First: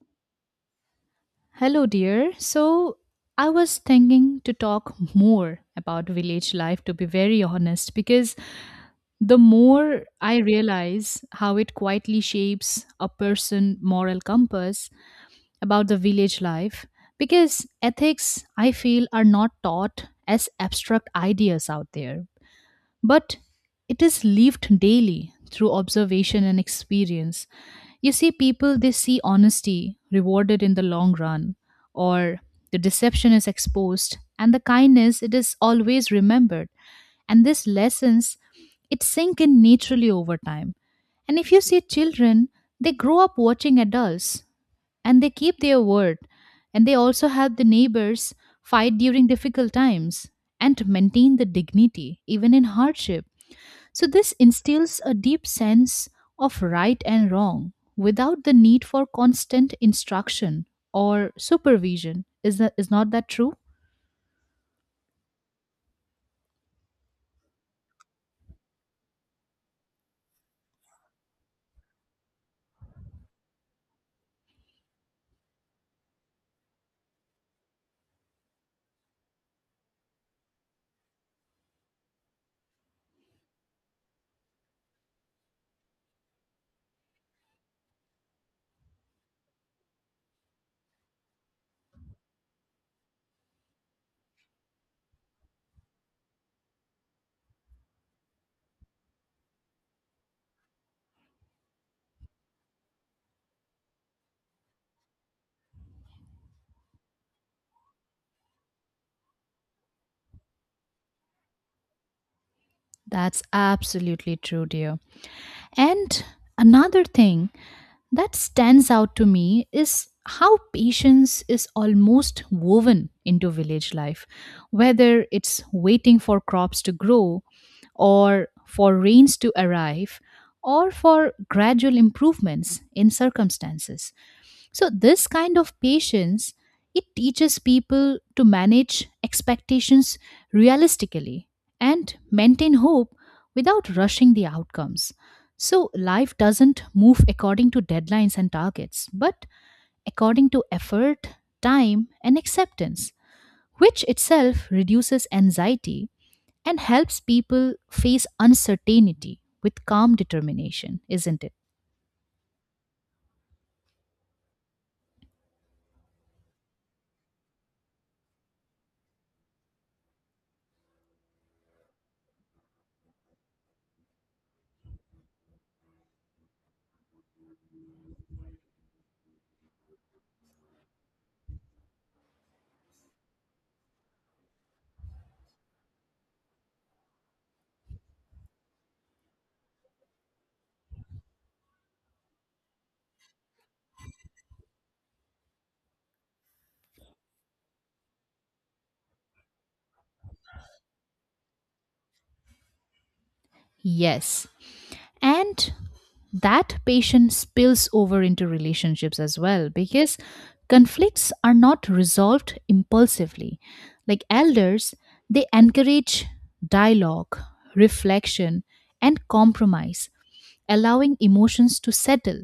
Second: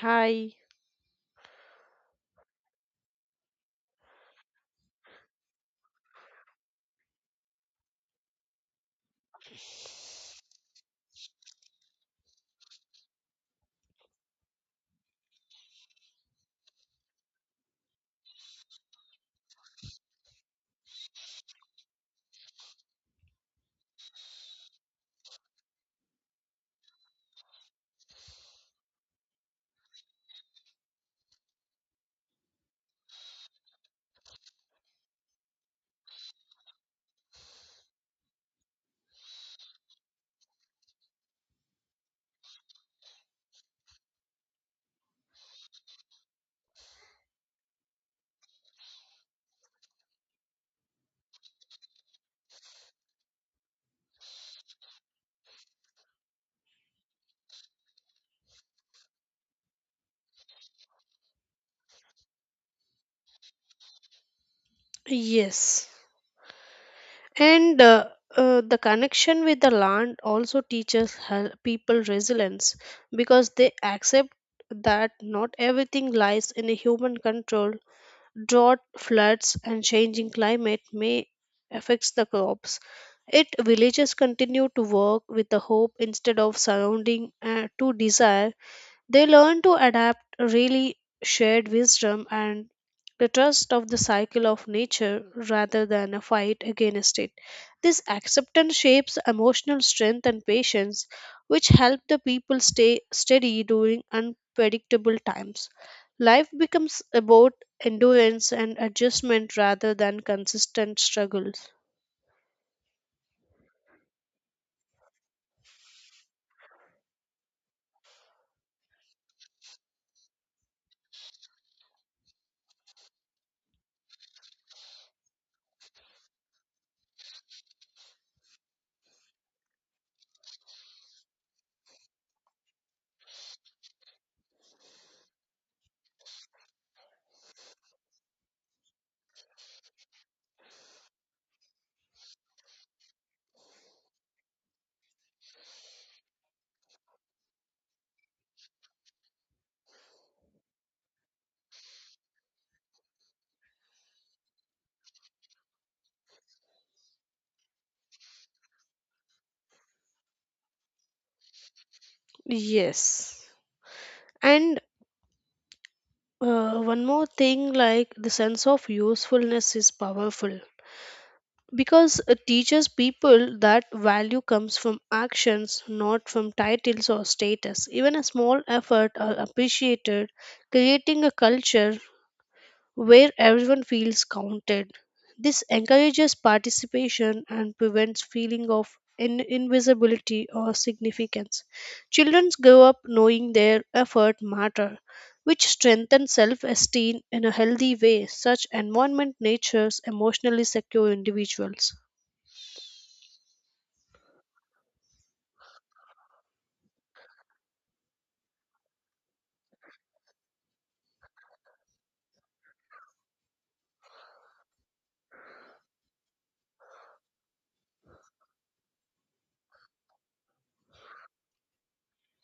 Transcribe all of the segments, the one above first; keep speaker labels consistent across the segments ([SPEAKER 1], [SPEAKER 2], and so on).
[SPEAKER 1] Hi.
[SPEAKER 2] Hello, dear. So, I was thinking to talk more about village life, to be very honest, because the more I realize how it quietly shapes a person' moral compass about the village life, because ethics, I feel, are not taught as abstract ideas out there but it is lived daily through observation and experience. You see, people they see honesty rewarded in the long run, or the deception is exposed, and the kindness it is always remembered. And these lessons it sink in naturally over time. And if you see children, they grow up watching adults and they keep their word and they also help the neighbors fight during difficult times and to maintain the dignity even in hardship, so this instills a deep sense of right and wrong without the need for constant instruction or supervision, is that is not that true?
[SPEAKER 1] Yes, and the connection with the land also teaches people resilience because they accept that not everything lies in a human control. Drought, floods, and changing climate may affect the crops. It villages continue to work with the hope instead of surrounding to desire. They learn to adapt really shared wisdom and the trust of the cycle of nature rather than a fight against it. This acceptance shapes emotional strength and patience, which help the people stay steady during unpredictable times. Life becomes about endurance and adjustment rather than consistent struggles.
[SPEAKER 2] That's absolutely true, dear. And another thing that stands out to me is how patience is almost woven into village life, whether it's waiting for crops to grow, or for rains to arrive, or for gradual improvements in circumstances. So this kind of patience it teaches people to manage expectations realistically and maintain hope without rushing the outcomes. So life doesn't move according to deadlines and targets, but according to effort, time and acceptance, which itself reduces anxiety and helps people face uncertainty with calm determination, isn't it?
[SPEAKER 1] Yes. And one more thing, like the sense of usefulness is powerful because it teaches people that value comes from actions, not from titles or status. Even a small effort are appreciated, creating a culture where everyone feels counted. This encourages participation and prevents feeling of invisibility or significance. Children grow up knowing their effort matter, which strengthens self-esteem in a healthy way. Such environment natures emotionally secure individuals.
[SPEAKER 2] Yes. And that patience spills over into relationships as well because conflicts are not resolved impulsively, like elders, they encourage dialogue, reflection and compromise, allowing emotions to settle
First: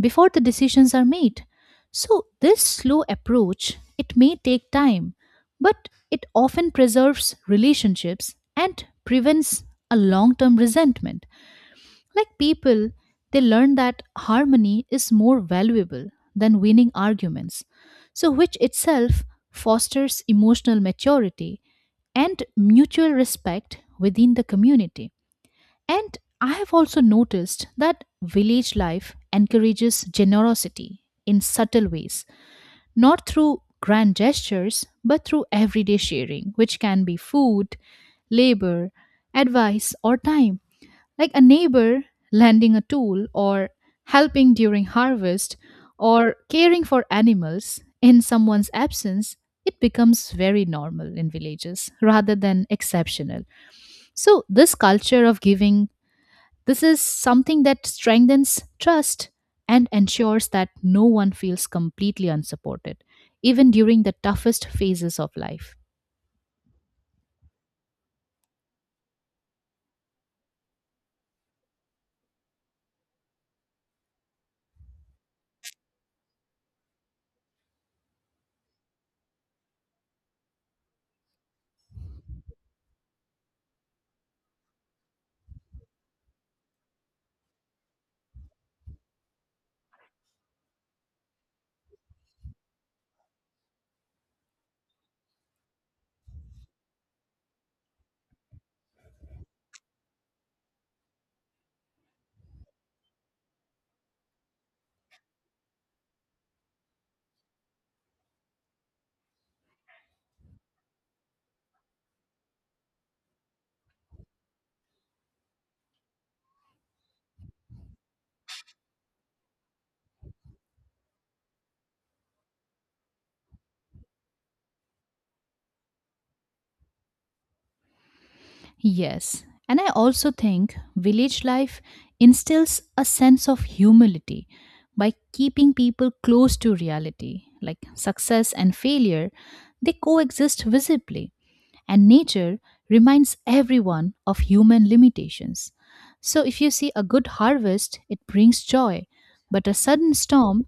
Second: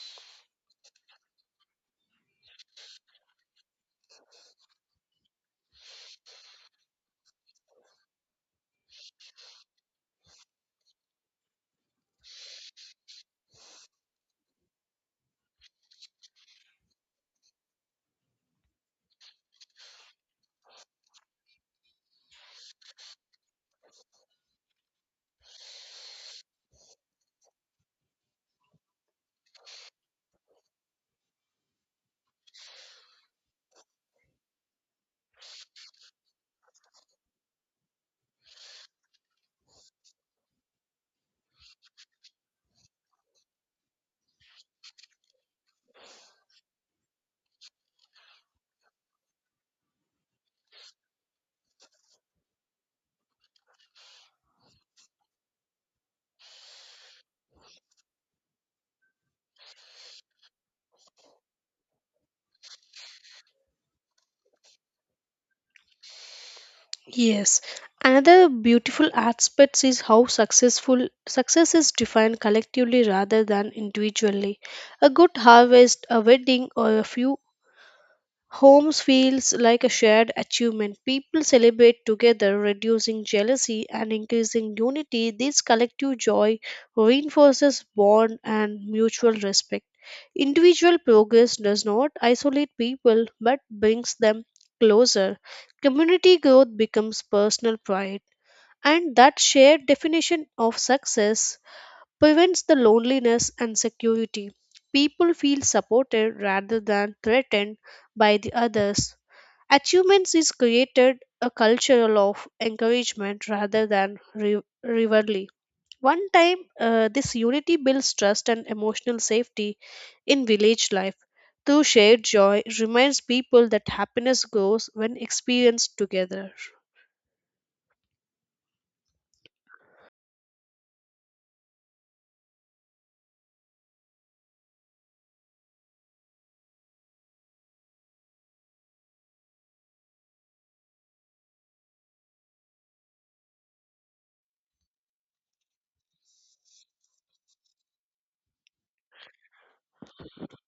[SPEAKER 2] before the decisions are made. So this slow approach it may take time but it often preserves relationships and prevents a long-term resentment, like people, they learn that harmony is more valuable than winning arguments, so which itself fosters emotional maturity and mutual respect within the community. And I have also noticed that village life encourages generosity in subtle ways, not through grand gestures, but through everyday sharing, which can be food, labor, advice, or time, like a neighbor lending a tool or helping during harvest or caring for animals in someone's absence, it becomes very normal in villages rather than exceptional. So this culture of giving, this is something that strengthens trust and ensures that no one feels completely unsupported even during the toughest phases of life.
[SPEAKER 1] Yes, another beautiful aspect is how successful success is defined collectively rather than individually. A good harvest, a wedding, or a few homes feels like a shared achievement. People celebrate together, reducing jealousy and increasing unity. This collective joy reinforces bond and mutual respect. Individual progress does not isolate people but brings them closer. Community growth becomes personal pride, and that shared definition of success prevents the loneliness and security. People feel supported rather than threatened by the others. Achievements is created a cultural of encouragement rather than rivalry. One time, this unity builds trust and emotional safety in village life. Through shared joy reminds people that happiness grows when experienced together.
[SPEAKER 2] Yes. And I also think village life instills a sense of humility by keeping people close to reality, like success and failure, they coexist visibly, and nature reminds everyone of human limitations. So, if you see a good harvest, it brings joy, but a sudden storm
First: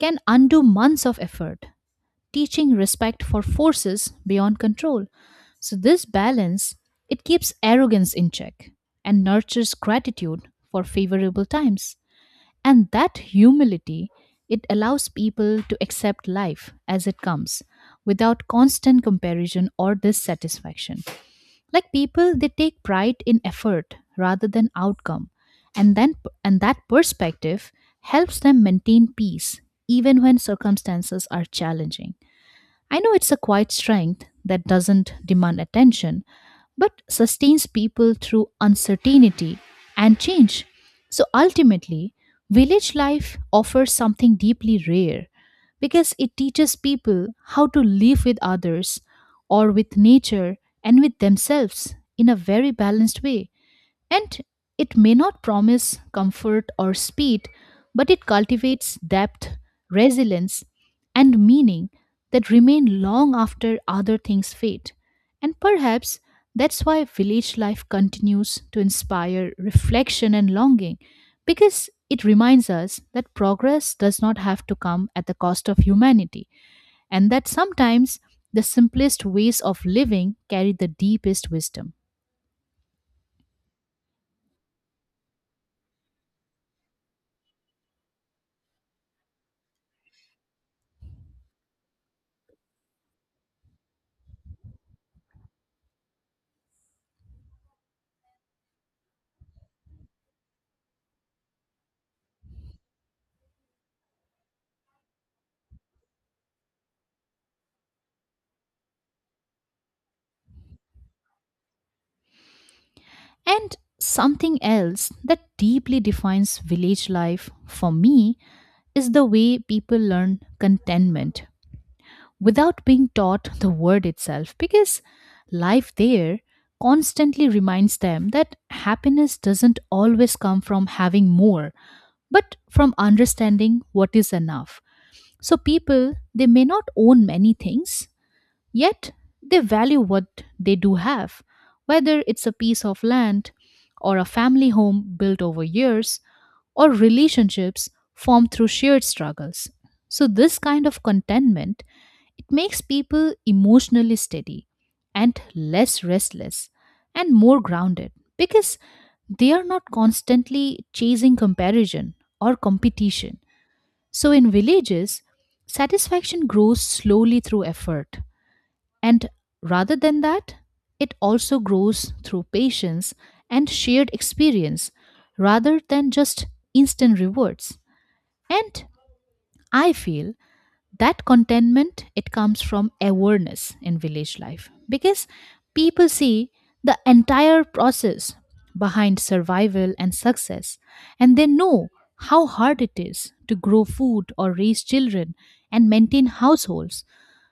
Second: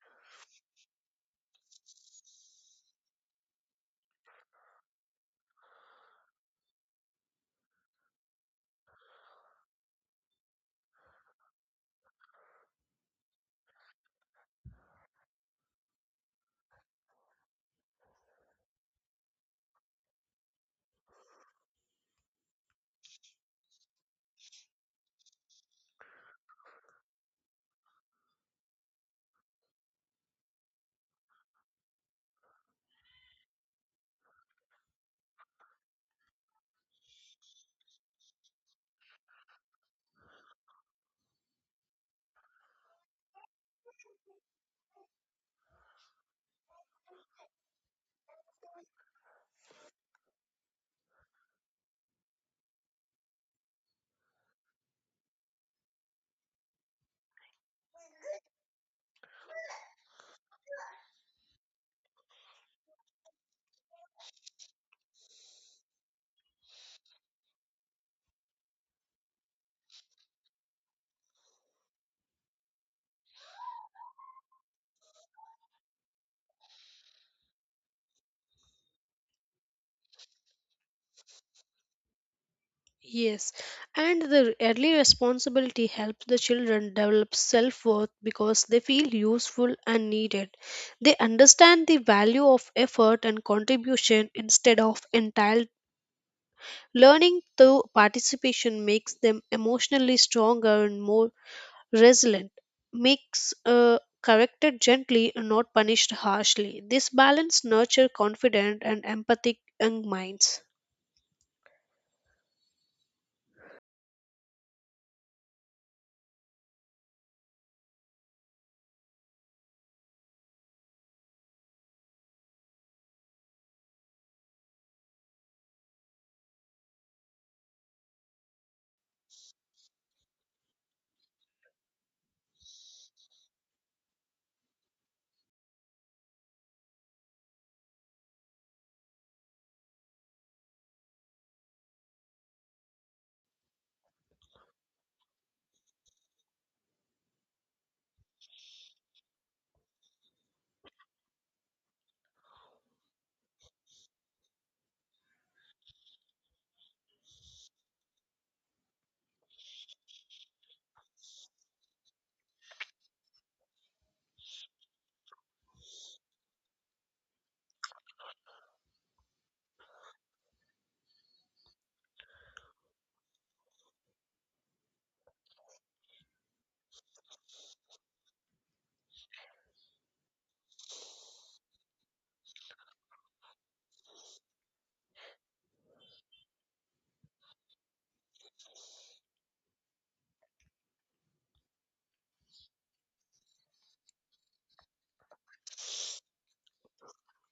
[SPEAKER 2] can undo months of effort, teaching respect for forces beyond control. So this balance it keeps arrogance in check and nurtures gratitude for favorable times. And that humility it allows people to accept life as it comes without constant comparison or dissatisfaction. Like people they take pride in effort rather than outcome. And then and that perspective helps them maintain peace even when circumstances are challenging. I know it's a quiet strength that doesn't demand attention, but sustains people through uncertainty and change. So ultimately, village life offers something deeply rare because it teaches people how to live with others or with nature and with themselves in a very balanced way. And it may not promise comfort or speed, but it cultivates depth, resilience, and meaning that remain long after other things fade. And perhaps that's why village life continues to inspire reflection and longing, because it reminds us that progress does not have to come at the cost of humanity, and that sometimes the simplest ways of living carry the deepest wisdom.
[SPEAKER 1] Yes, and the early responsibility helps the children develop self worth because they feel useful and needed. They understand the value of effort and contribution instead of entitled. Learning through participation makes them emotionally stronger and more resilient, makes corrected gently and not punished harshly. This balance nurture confident and empathic young minds.
[SPEAKER 2] And something else that deeply defines village life for me is the way people learn contentment without being taught the word itself, because life there constantly reminds them that happiness doesn't always come from having more but from understanding what is enough. So people they may not own many things, yet they value what they do have, whether it's a piece of land or a family home built over years or relationships formed through shared struggles. So this kind of contentment it makes people emotionally steady and less restless and more grounded because they are not constantly chasing comparison or competition. So in villages, satisfaction grows slowly through effort and, rather than that, it also grows through patience and shared experience rather than just instant rewards. And I feel that contentment it comes from awareness in village life because people see the entire process behind survival and success and they know how hard it is to grow food or raise children and maintain households,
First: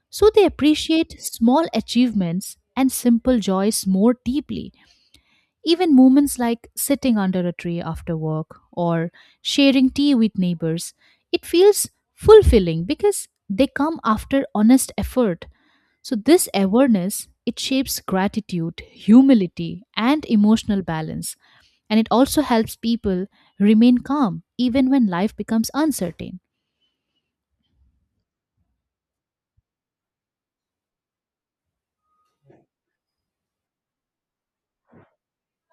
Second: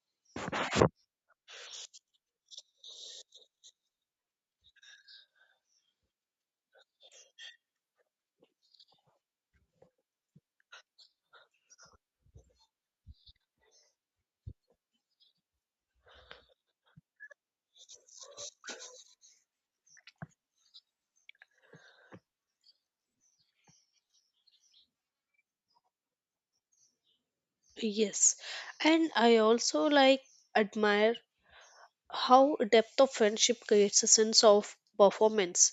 [SPEAKER 2] so they appreciate small achievements and simple joys more deeply. Even moments like sitting under a tree after work or sharing tea with neighbors, it feels fulfilling because they come after honest effort. So this awareness it shapes gratitude, humility and emotional balance and it also helps people remain calm even when life becomes uncertain.
[SPEAKER 1] Yes, and I also like admire how depth of friendship creates a sense of performance,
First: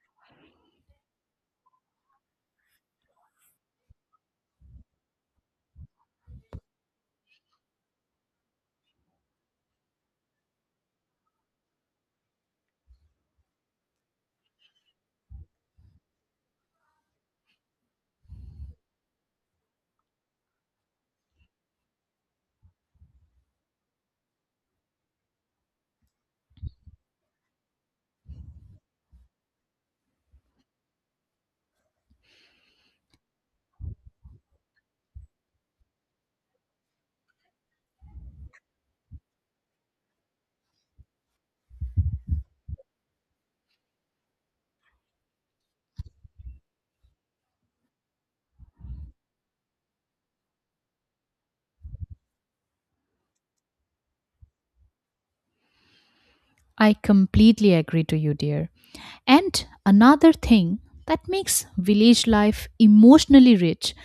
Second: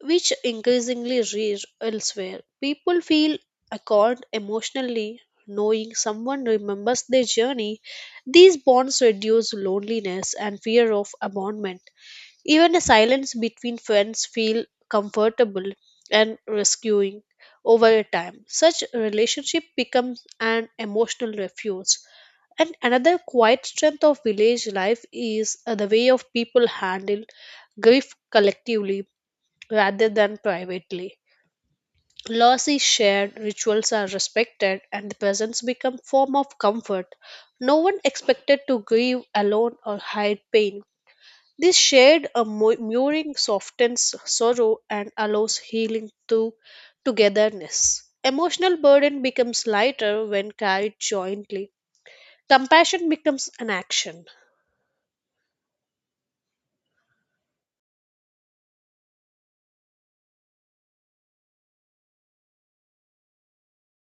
[SPEAKER 1] which increasingly rare elsewhere. People feel accord emotionally, knowing someone remembers their journey. These bonds reduce loneliness and fear of abandonment. Even a silence between friends feel comfortable and rescuing over a time. Such a relationship becomes an emotional refuge. And another quiet strength of village life is the way of people handle grief collectively rather than privately. Loss is shared, rituals are respected, and the presents become form of comfort. No one expected to grieve alone or hide pain. This shared a mooring softens sorrow and allows healing through togetherness. Emotional burden becomes lighter when carried jointly. Compassion becomes an action.
[SPEAKER 2] I completely agree to you, dear. And another thing that makes village life emotionally rich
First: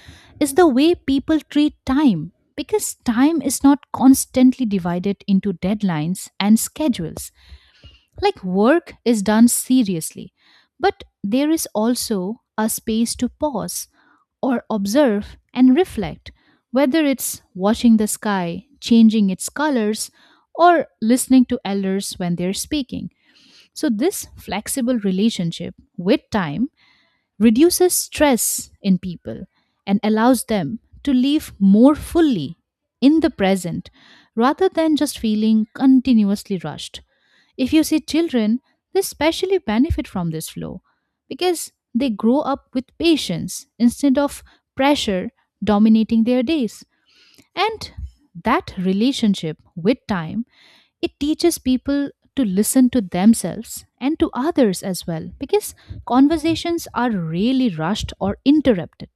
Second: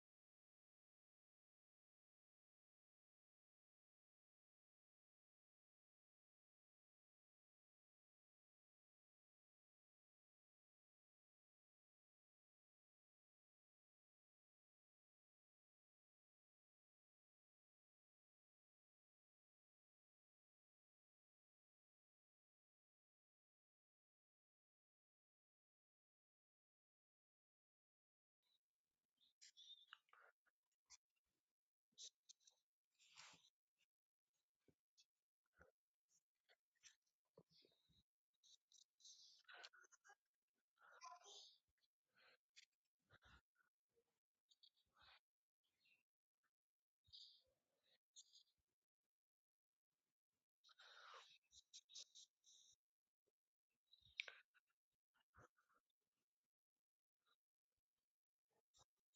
[SPEAKER 2] is the way people treat time because time is not constantly divided into deadlines and schedules. Like work is done seriously, but there is also a space to pause or observe and reflect, whether it's watching the sky, changing its colors, or listening to elders when they're speaking. So, this flexible relationship with time reduces stress in people and allows them to live more fully in the present rather than just feeling continuously rushed. If you see children, they especially benefit from this flow because they grow up with patience instead of pressure dominating their days. And that relationship with time it teaches people to listen to themselves and to others as well because conversations are really rushed or interrupted.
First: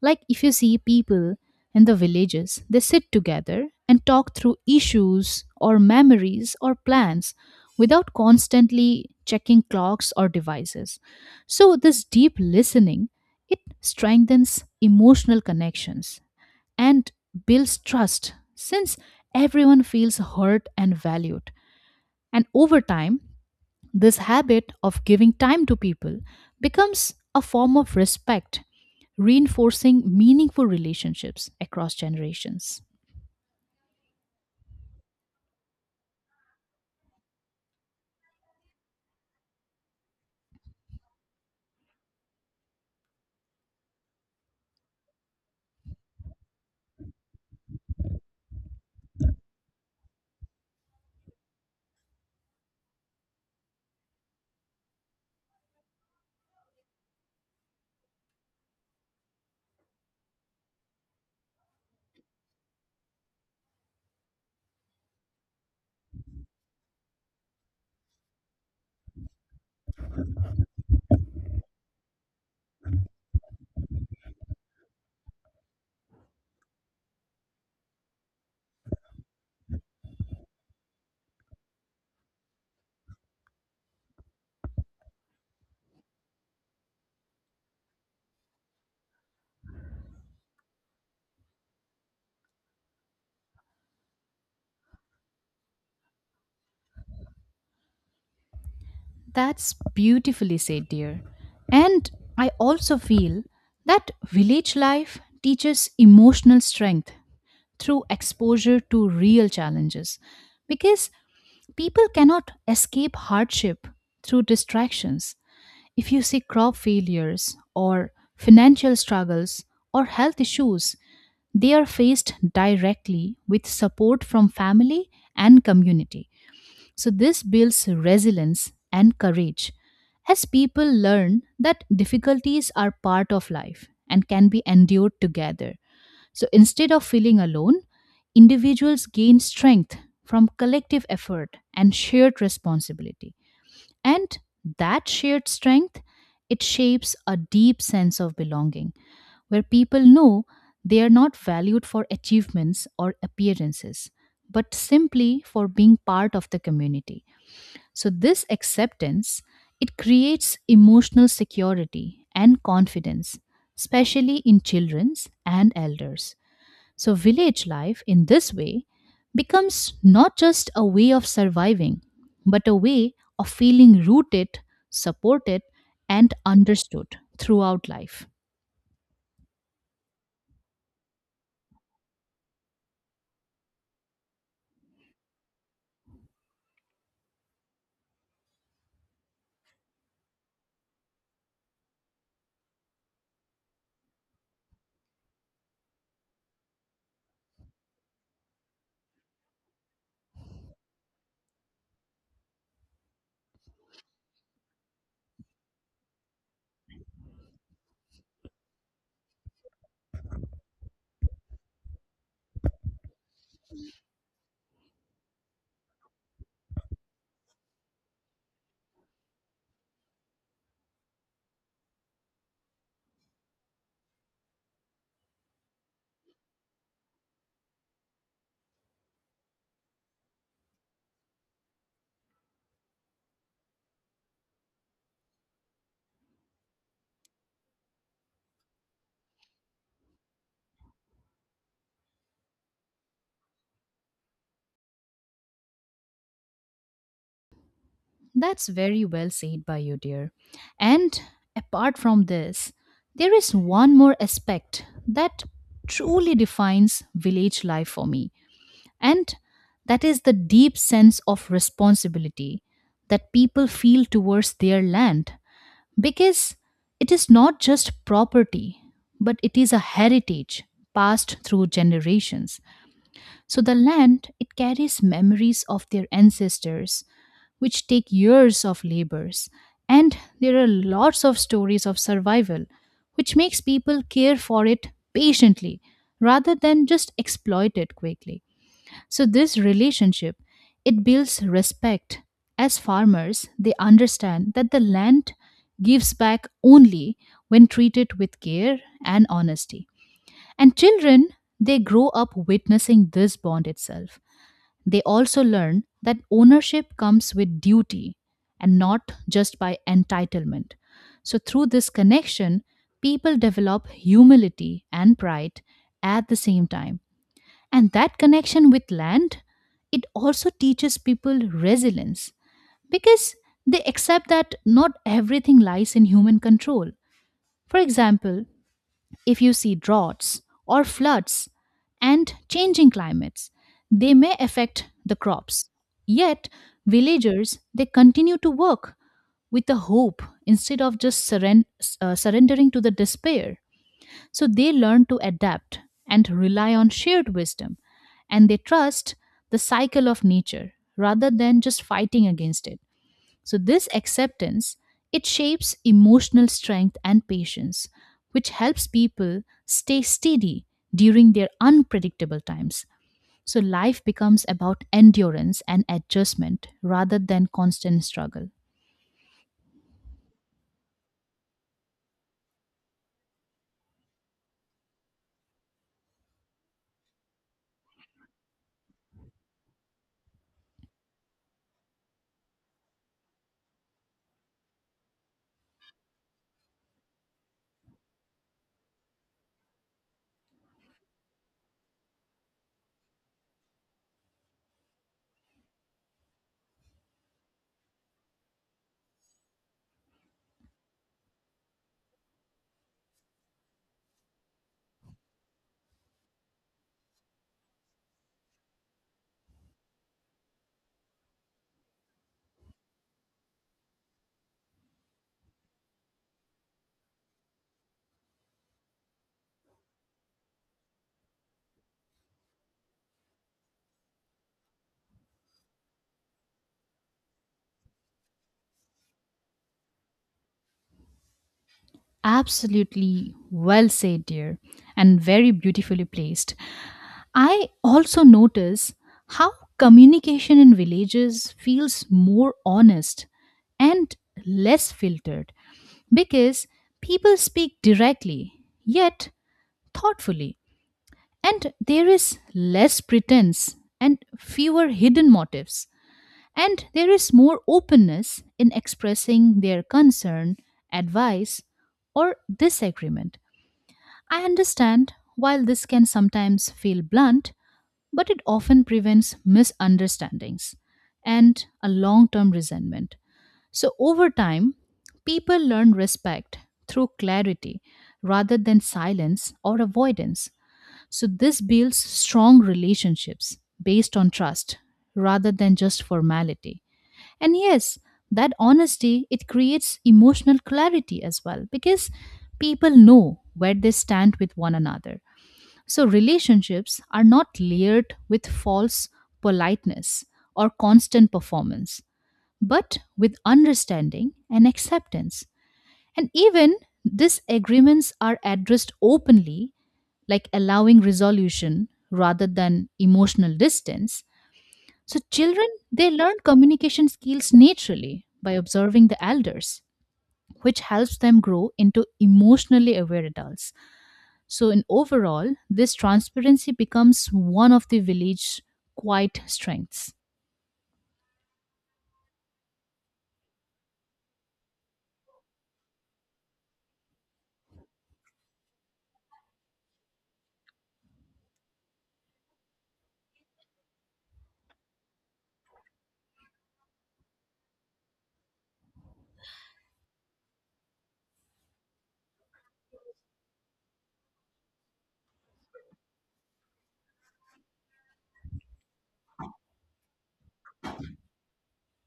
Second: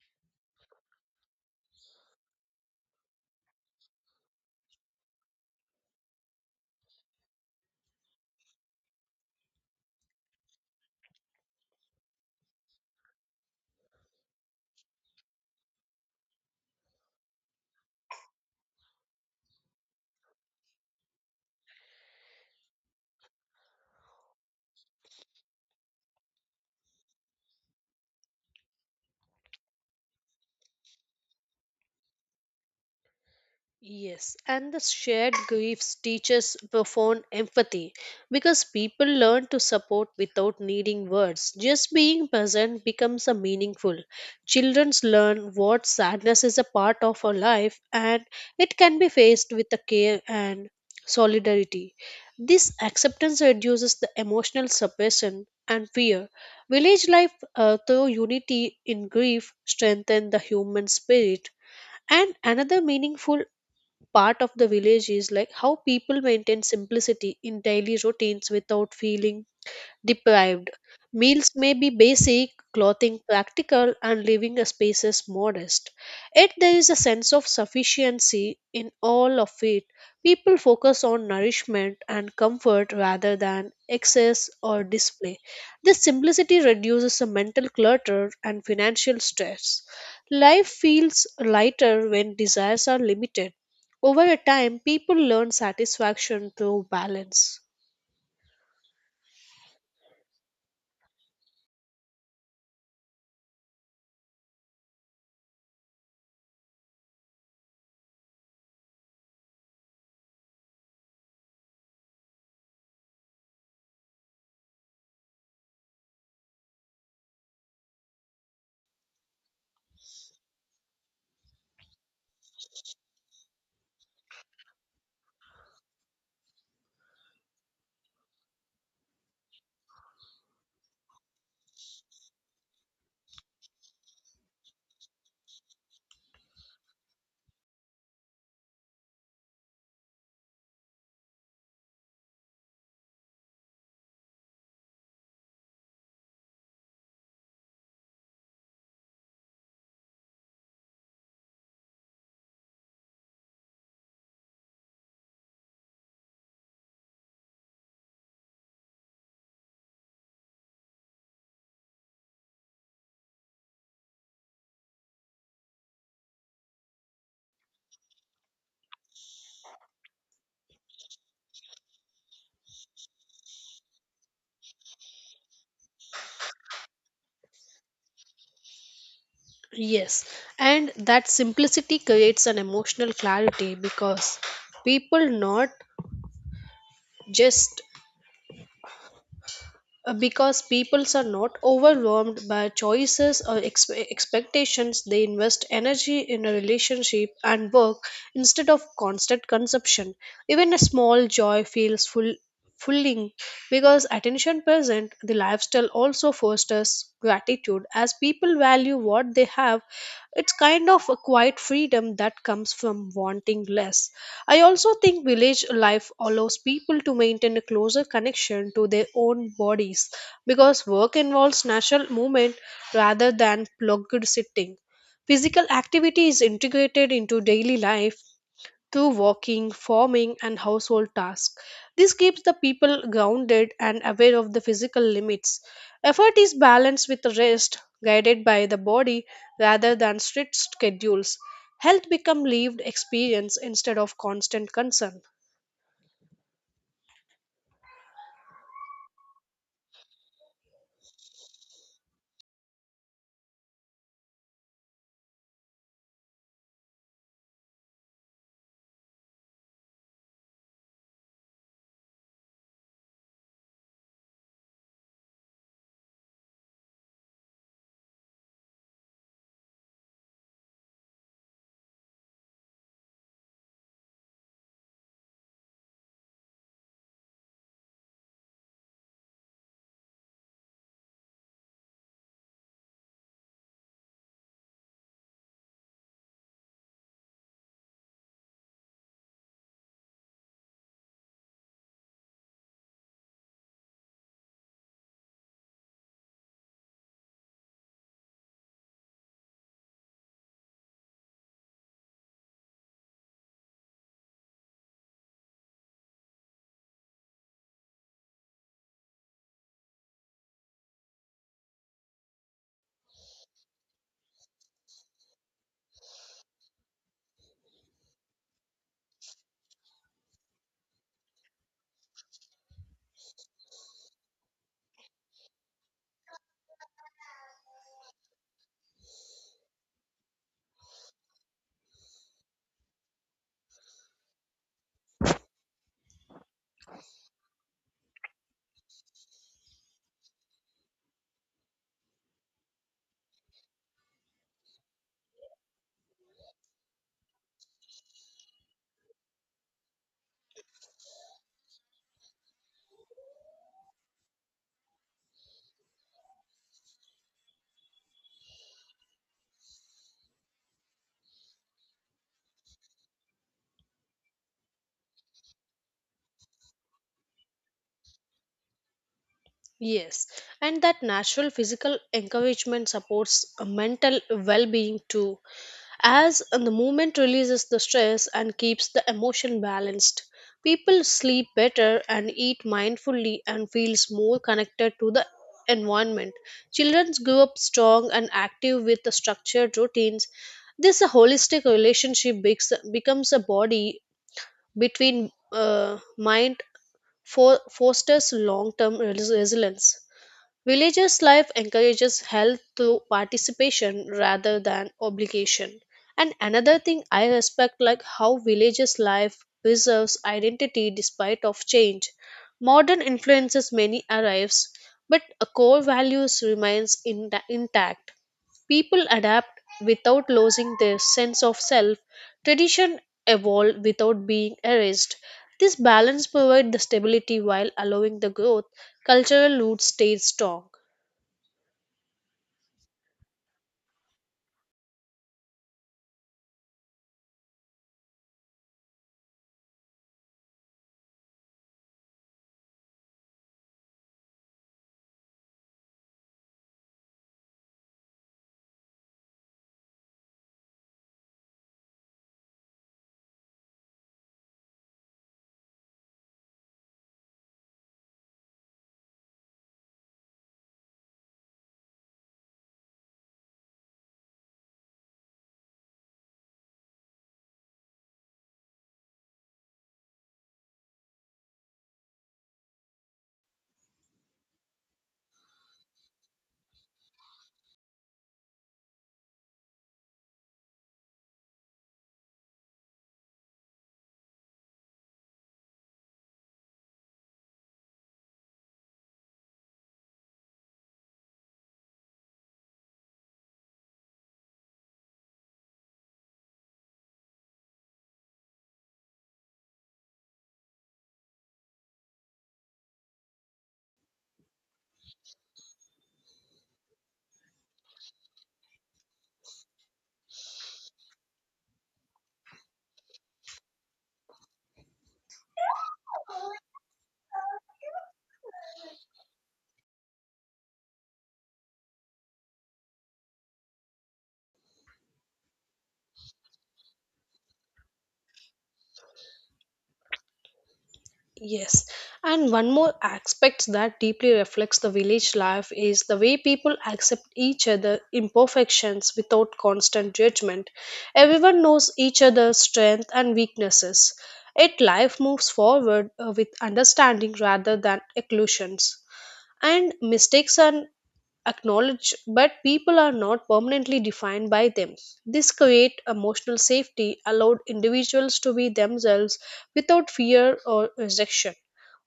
[SPEAKER 2] Like if you see people in the villages, they sit together and talk through issues or memories or plans without constantly checking clocks or devices. So, this deep listening it strengthens emotional connections and builds trust since everyone feels heard and valued. And over time, this habit of giving time to people becomes a form of respect, reinforcing meaningful relationships across generations.
[SPEAKER 1] Yes, and the shared griefs teaches profound empathy because people learn to support without needing words. Just being present becomes a meaningful. Children learn what sadness is a part of our life and it can be faced with the care and solidarity. This acceptance reduces the emotional suppression and fear. Village life, through unity in grief strengthen the human spirit, and another meaningful part of the village is like how people maintain simplicity in daily routines without feeling deprived. Meals may be basic, clothing practical, and living spaces modest. Yet there is a sense of sufficiency in all of it. People focus on nourishment and comfort rather than excess or display. This simplicity reduces the mental clutter and financial stress. Life feels lighter when desires are limited. Over a time, people learn satisfaction through balance.
[SPEAKER 2] That's beautifully said, dear. And I also feel that village life teaches emotional strength through exposure to real challenges because people cannot escape hardship through distractions. If you see crop failures or financial struggles or health issues, they are faced directly with support from family and community. So, this builds resilience and courage as people learn that difficulties are part of life and can be endured together. So, instead of feeling alone, individuals gain strength from collective effort and shared responsibility. And that shared strength, it shapes a deep sense of belonging where people know they are not valued for achievements or appearances, but simply for being part of the community. So this acceptance, it creates emotional security and confidence, especially in children's and elders. So, village life in this way becomes not just a way of surviving, but a way of feeling rooted, supported, and understood throughout life.
[SPEAKER 1] Yes, and that simplicity creates an emotional clarity because people not just because peoples are not overwhelmed by choices or expectations. They invest energy in a relationship and work instead of constant consumption. Even a small joy feels full fulfilling because attention present the lifestyle also fosters gratitude as people value what they have. It's kind of a quiet freedom that comes from wanting less. I also think village life allows people to maintain a closer connection to their own bodies because work involves natural movement rather than plugged sitting. Physical activity is integrated into daily life to walking, farming, and household tasks. This keeps the people grounded and aware of the physical limits. Effort is balanced with rest, guided by the body rather than strict schedules. Health becomes lived experience instead of constant concern.
[SPEAKER 2] That's very well said by you, dear. And apart from this, there is one more aspect that truly defines village life for me, and that is the deep sense of responsibility that people feel towards their land because it is not just property, but it is a heritage passed through generations. So the land, it carries memories of their ancestors, which take years of labors. And there are lots of stories of survival, which makes people care for it patiently rather than just exploit it quickly. So this relationship it builds respect. As farmers, they understand that the land gives back only when treated with care and honesty. And children, they grow up witnessing this bond itself. They also learn that ownership comes with duty and not just by entitlement. So through this connection, people develop humility and pride at the same time, and that connection with land it also teaches people resilience because they accept that not everything lies in human control. For example, if you see droughts or floods and changing climates, they may affect the crops, yet villagers they continue to work with the hope instead of just surrendering to the despair. So they learn to adapt and rely on shared wisdom, and they trust the cycle of nature rather than just fighting against it. So this acceptance it shapes emotional strength and patience, which helps people stay steady during their unpredictable times. So life becomes about endurance and adjustment rather than constant struggle.
[SPEAKER 1] Yes, and that natural physical encouragement supports a mental well being too, as the movement releases the stress and keeps the emotion balanced. People sleep better and eat mindfully and feels more connected to the environment. Children grow up strong and active with the structured routines. This holistic relationship becomes a body between mind for fosters long-term resilience. Religious life encourages health through participation rather than obligation. And another thing I respect, like how religious life preserves identity despite of change. Modern influences many arrives, but a core values remains intact. People adapt without losing their sense of self. Tradition evolve without being erased. This balance provides the stability while allowing the growth cultural roots stay strong.
[SPEAKER 2] Absolutely well said, dear, and very beautifully placed. I also notice how communication in villages feels more honest and less filtered because people speak directly yet thoughtfully, and there is less pretense and fewer hidden motives, and there is more openness in expressing their concern, advice, or disagreement. I understand while this can sometimes feel blunt, but it often prevents misunderstandings and a long term resentment. So, over time, people learn respect through clarity rather than silence or avoidance. So this builds strong relationships based on trust rather than just formality. And yes, that honesty it creates emotional clarity as well because people know where they stand with one another. So relationships are not layered with false politeness or constant performance, but with understanding and acceptance. And even these agreements are addressed openly, like allowing resolution rather than emotional distance. So children, they learn communication skills naturally by observing the elders, which helps them grow into emotionally aware adults. So in overall, this transparency becomes one of the village's quiet strengths.
[SPEAKER 1] Yes, and one more aspect that deeply reflects the village life is the way people accept each other imperfections without constant judgment. Everyone knows each other's strengths and weaknesses. Yet life moves forward, with understanding rather than occlusions, and mistakes are acknowledged, but people are not permanently defined by them. This creates emotional safety, allowed individuals to be themselves without fear or rejection.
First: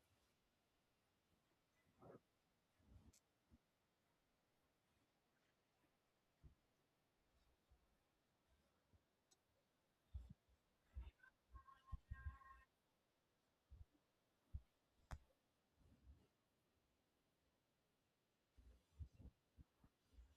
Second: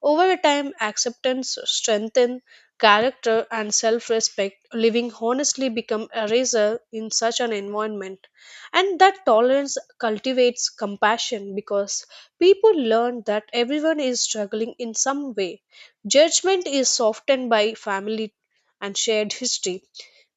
[SPEAKER 1] Over time acceptance strengthens character and self-respect. Living honestly become a razor in such an environment, and that tolerance cultivates compassion because people learn that everyone is struggling in some way. Judgment is softened by family and shared history.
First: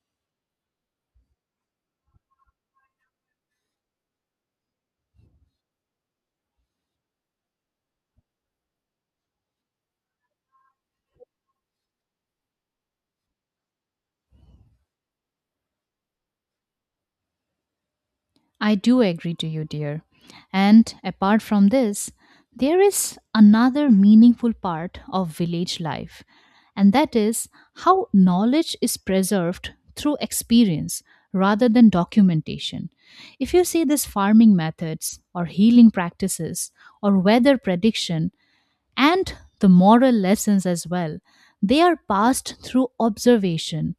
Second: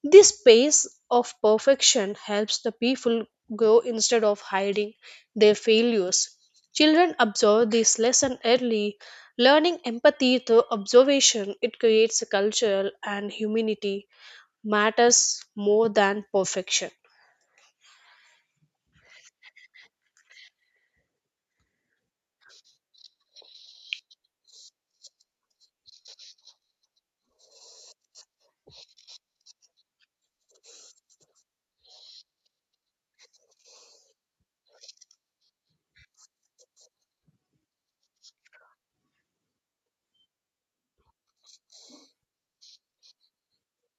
[SPEAKER 1] This pace of perfection helps the people grow instead of hiding their failures. Children absorb this lesson early, learning empathy through observation. It creates a culture and humanity matters more than perfection.
[SPEAKER 2] I do agree to you, dear. And apart from this, there is another meaningful part of village life, and that is how knowledge is preserved through experience rather than documentation. If you see these farming methods, or healing practices, or weather prediction, and the moral lessons as well, they are passed through observation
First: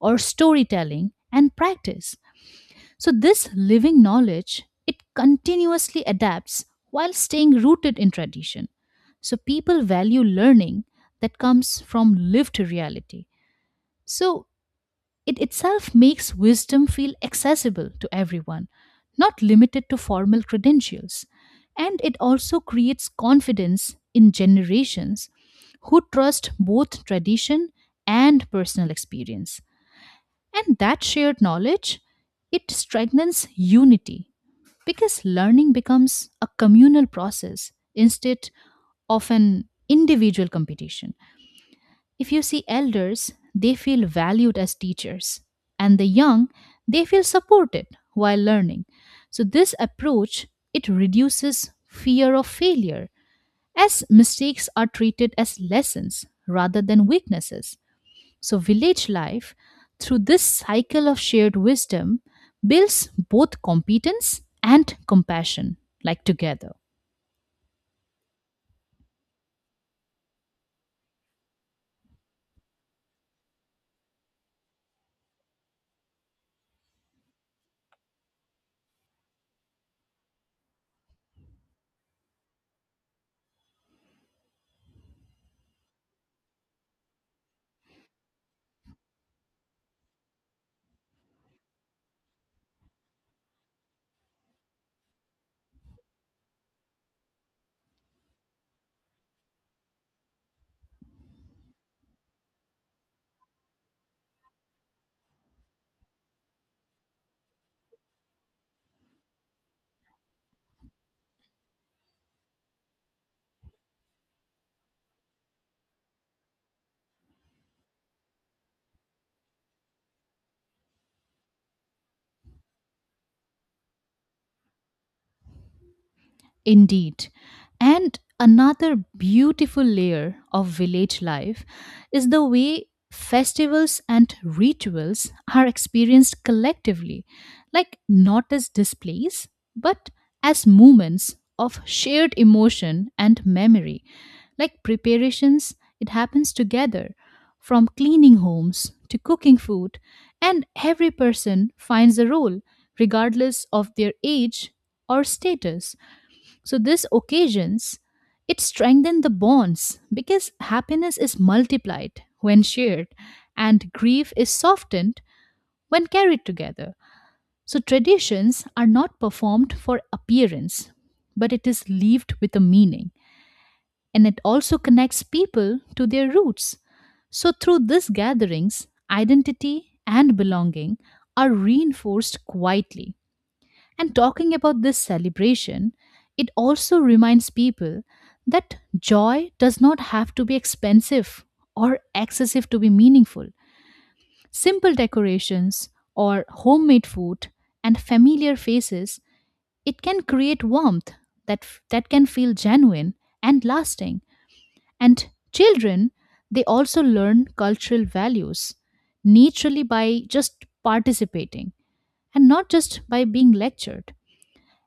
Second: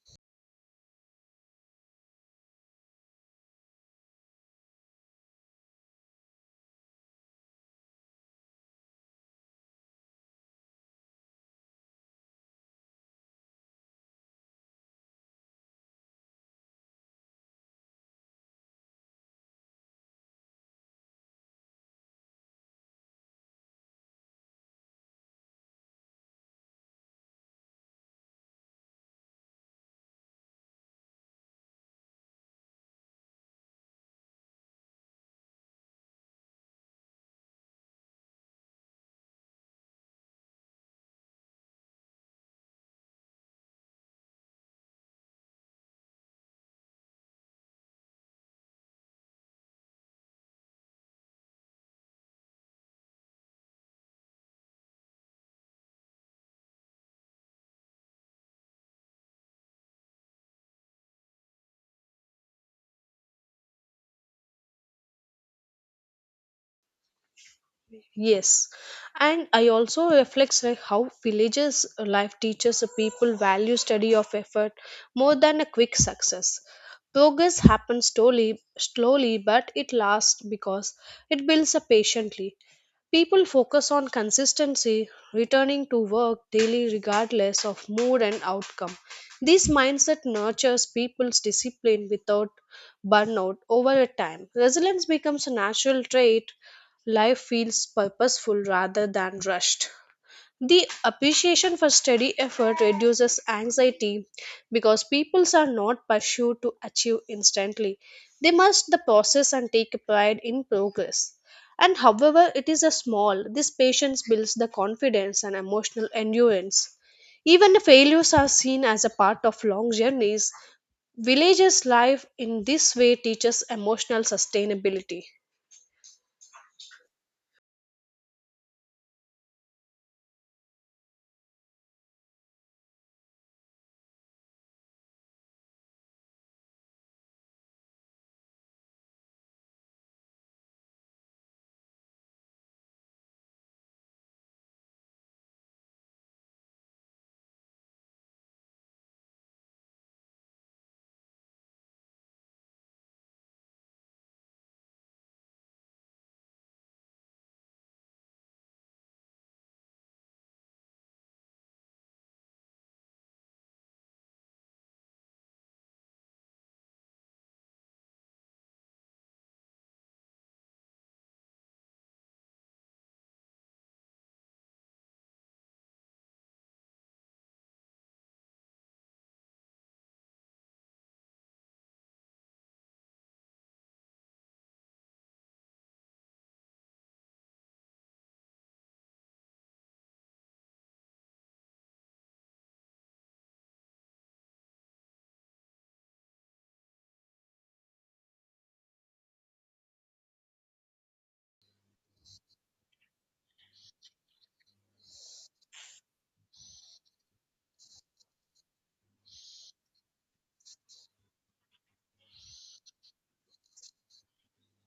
[SPEAKER 2] or storytelling and practice. So this living knowledge, it continuously adapts while staying rooted in tradition. So people value learning that comes from lived reality. So it itself makes wisdom feel accessible to everyone, not limited to formal credentials. And it also creates confidence in generations who trust both tradition and personal experience. And that shared knowledge, it strengthens unity because learning becomes a communal process instead of an individual competition. If you see elders, they feel valued as teachers, and the young, they feel supported while learning. So this approach it reduces fear of failure as mistakes are treated as lessons rather than weaknesses. So, village life, through this cycle of shared wisdom, builds both competence and compassion, like together.
[SPEAKER 1] Yes, and I also reflects like how villages, life teaches a people value study of effort more than a quick success. Progress happens slowly, slowly, but it lasts because it builds up patiently. People focus on consistency, returning to work daily regardless of mood and outcome. This mindset nurtures people's discipline without burnout over a time. Resilience becomes a natural trait. Life feels purposeful rather than rushed. The appreciation for study effort reduces anxiety because peoples are not pursued to achieve instantly. They must the process and take a pride in progress. And however it is a small, this patience builds the confidence and emotional endurance. Even the failures are seen as a part of long journeys. Villages' life in this way teaches emotional sustainability.
[SPEAKER 2] Indeed. And another beautiful layer of village life is the way festivals and rituals are experienced collectively, like not as displays, but as moments of shared emotion and memory. Like preparations, it happens together, from cleaning homes to cooking food, and every person finds a role, regardless of their age or status. So, this occasions it strengthened the bonds because happiness is multiplied when shared and grief is softened when carried together. So, traditions are not performed for appearance, but it is lived with a meaning. And it also connects people to their roots. So, through these gatherings, identity and belonging are reinforced quietly. And talking about this celebration, it also reminds people that joy does not have to be expensive or excessive to be meaningful. Simple decorations or homemade food and familiar faces, it can create warmth that can feel genuine and lasting. And children, they also learn cultural values naturally by just participating and not just by being lectured,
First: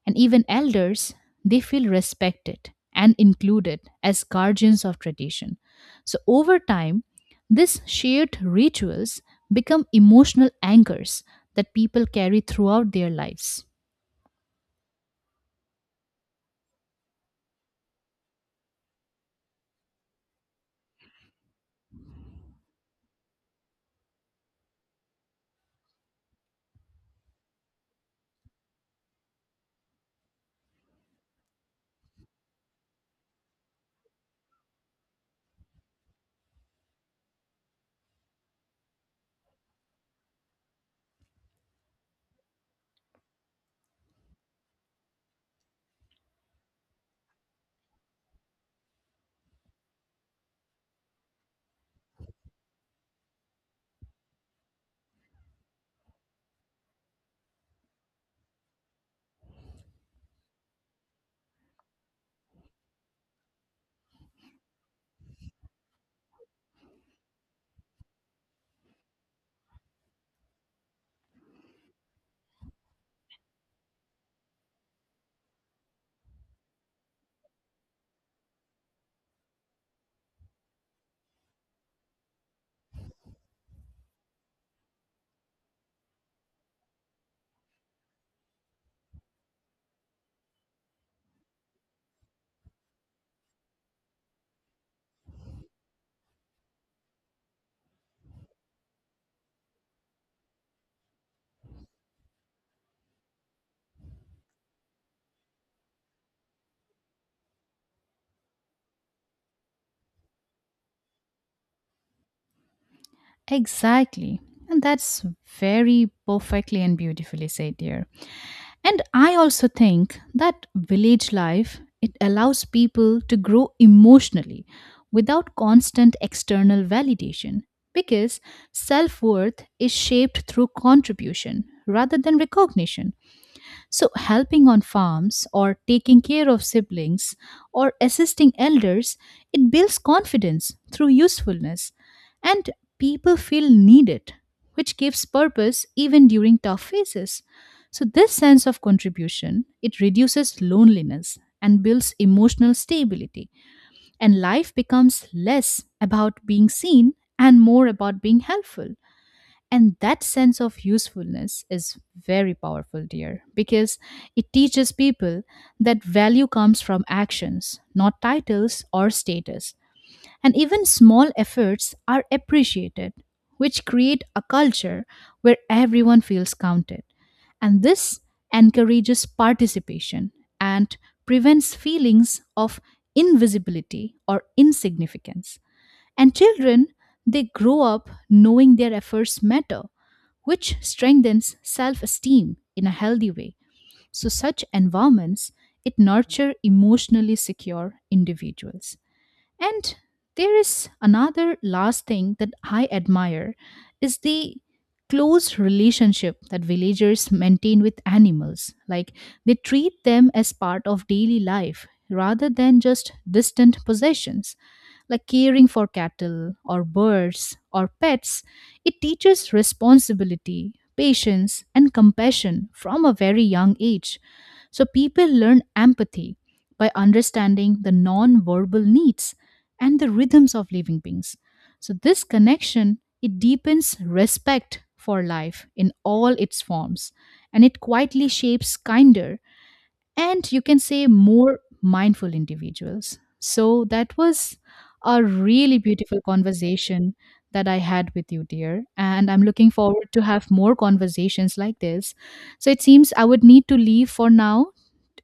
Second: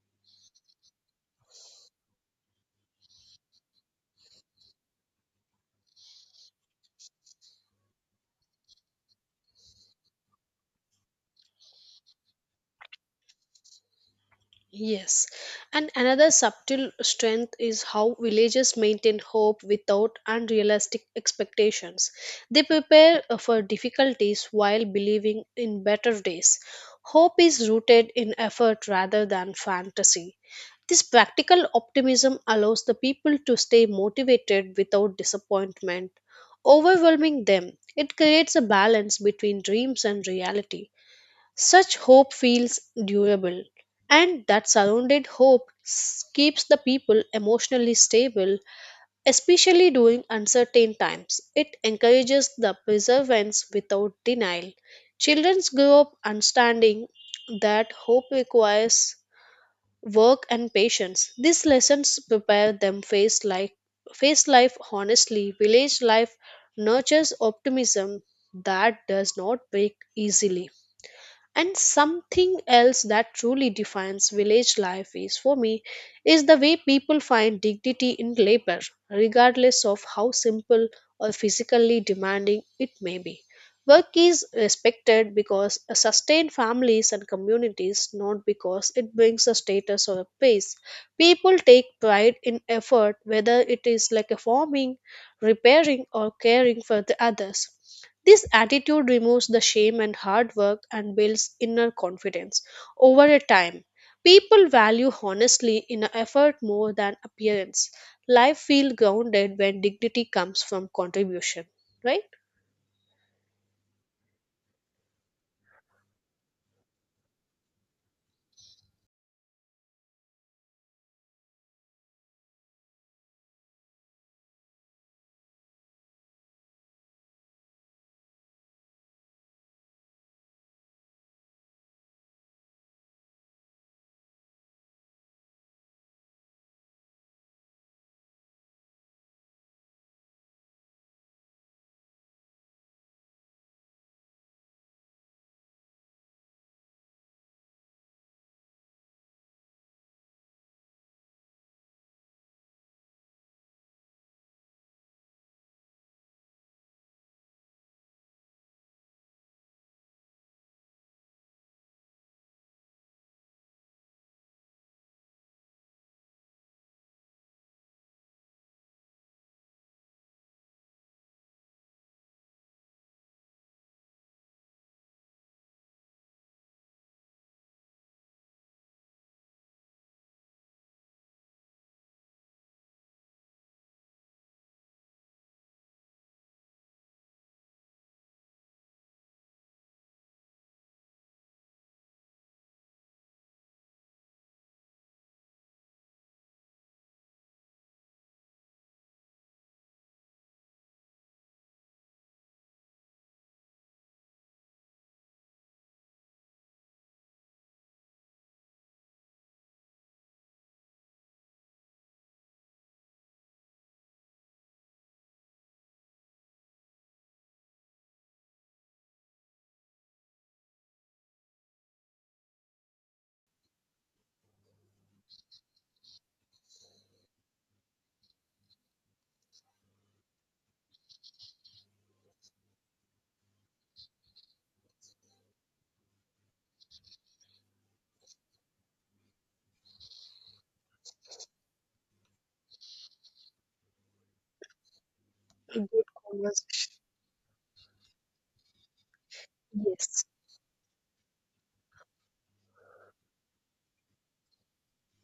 [SPEAKER 2] and even elders they feel respected and included as guardians of tradition. So over time these shared rituals become emotional anchors that people carry throughout their lives.
[SPEAKER 1] Yes, and another subtle strength is how villagers maintain hope without unrealistic expectations. They prepare, for difficulties while believing in better days. Hope is rooted in effort rather than fantasy. This practical optimism allows the people to stay motivated without disappointment overwhelming them. It creates a balance between dreams and reality. Such hope feels durable, and that surrounded hope keeps the people emotionally stable, especially during uncertain times. It encourages the perseverance without denial. Children grow up understanding that hope requires work and patience. These lessons prepare them face life honestly. Village life nurtures optimism that does not break easily. And something else that truly defines village life is for me is the way people find dignity in labor, regardless of how simple or physically demanding it may be. Work is respected because it sustains families and communities, not because it brings a status or a praise. People take pride in effort, whether it is like a farming, repairing, or caring for the others. This attitude removes the shame and hard work and builds inner confidence. Over a time, people value honestly in an effort more than appearance. Life feels grounded when dignity comes from contribution, right?
[SPEAKER 2] Exactly, and that's very perfectly and beautifully said, dear. And I also think that village life it allows people to grow emotionally without constant external validation because self-worth is shaped through contribution rather than recognition. So, helping on farms or taking care of siblings or assisting elders, it builds confidence through usefulness and people feel needed, which gives purpose even during tough phases. So, this sense of contribution, it reduces loneliness and builds emotional stability and life becomes less about being seen and more about being helpful. And that sense of usefulness is very powerful, dear, because it teaches people that value comes from actions, not titles or status. And even small efforts are appreciated, which create a culture where everyone feels counted. And this encourages participation and prevents feelings of invisibility or insignificance. And children, they grow up knowing their efforts matter, which strengthens self-esteem in a healthy way. So such environments, it nurture emotionally secure individuals. And there is another last thing that I admire is the close relationship that villagers maintain with animals. Like they treat them as part of daily life rather than just distant possessions. Like caring for cattle or birds or pets, it teaches responsibility, patience, and compassion from a very young age. So people learn empathy by understanding the non verbal needs and the rhythms of living beings. So this connection it deepens respect for life in all its forms and it quietly shapes kinder and you can say more mindful individuals. So that was a
[SPEAKER 1] A
[SPEAKER 2] really
[SPEAKER 1] good
[SPEAKER 2] beautiful
[SPEAKER 1] conversation.
[SPEAKER 2] conversation that I had with you, dear, and I'm looking forward to
[SPEAKER 1] Yes.
[SPEAKER 2] have more conversations like this. So it seems I would need to leave for now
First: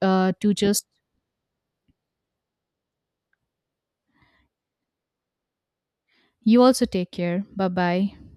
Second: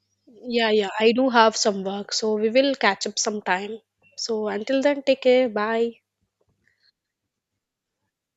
[SPEAKER 2] to
[SPEAKER 1] Yeah,
[SPEAKER 2] just
[SPEAKER 1] yeah, I do have some work, so we will catch up sometime. So until then, take care. Bye.
[SPEAKER 2] you also take care. Bye bye.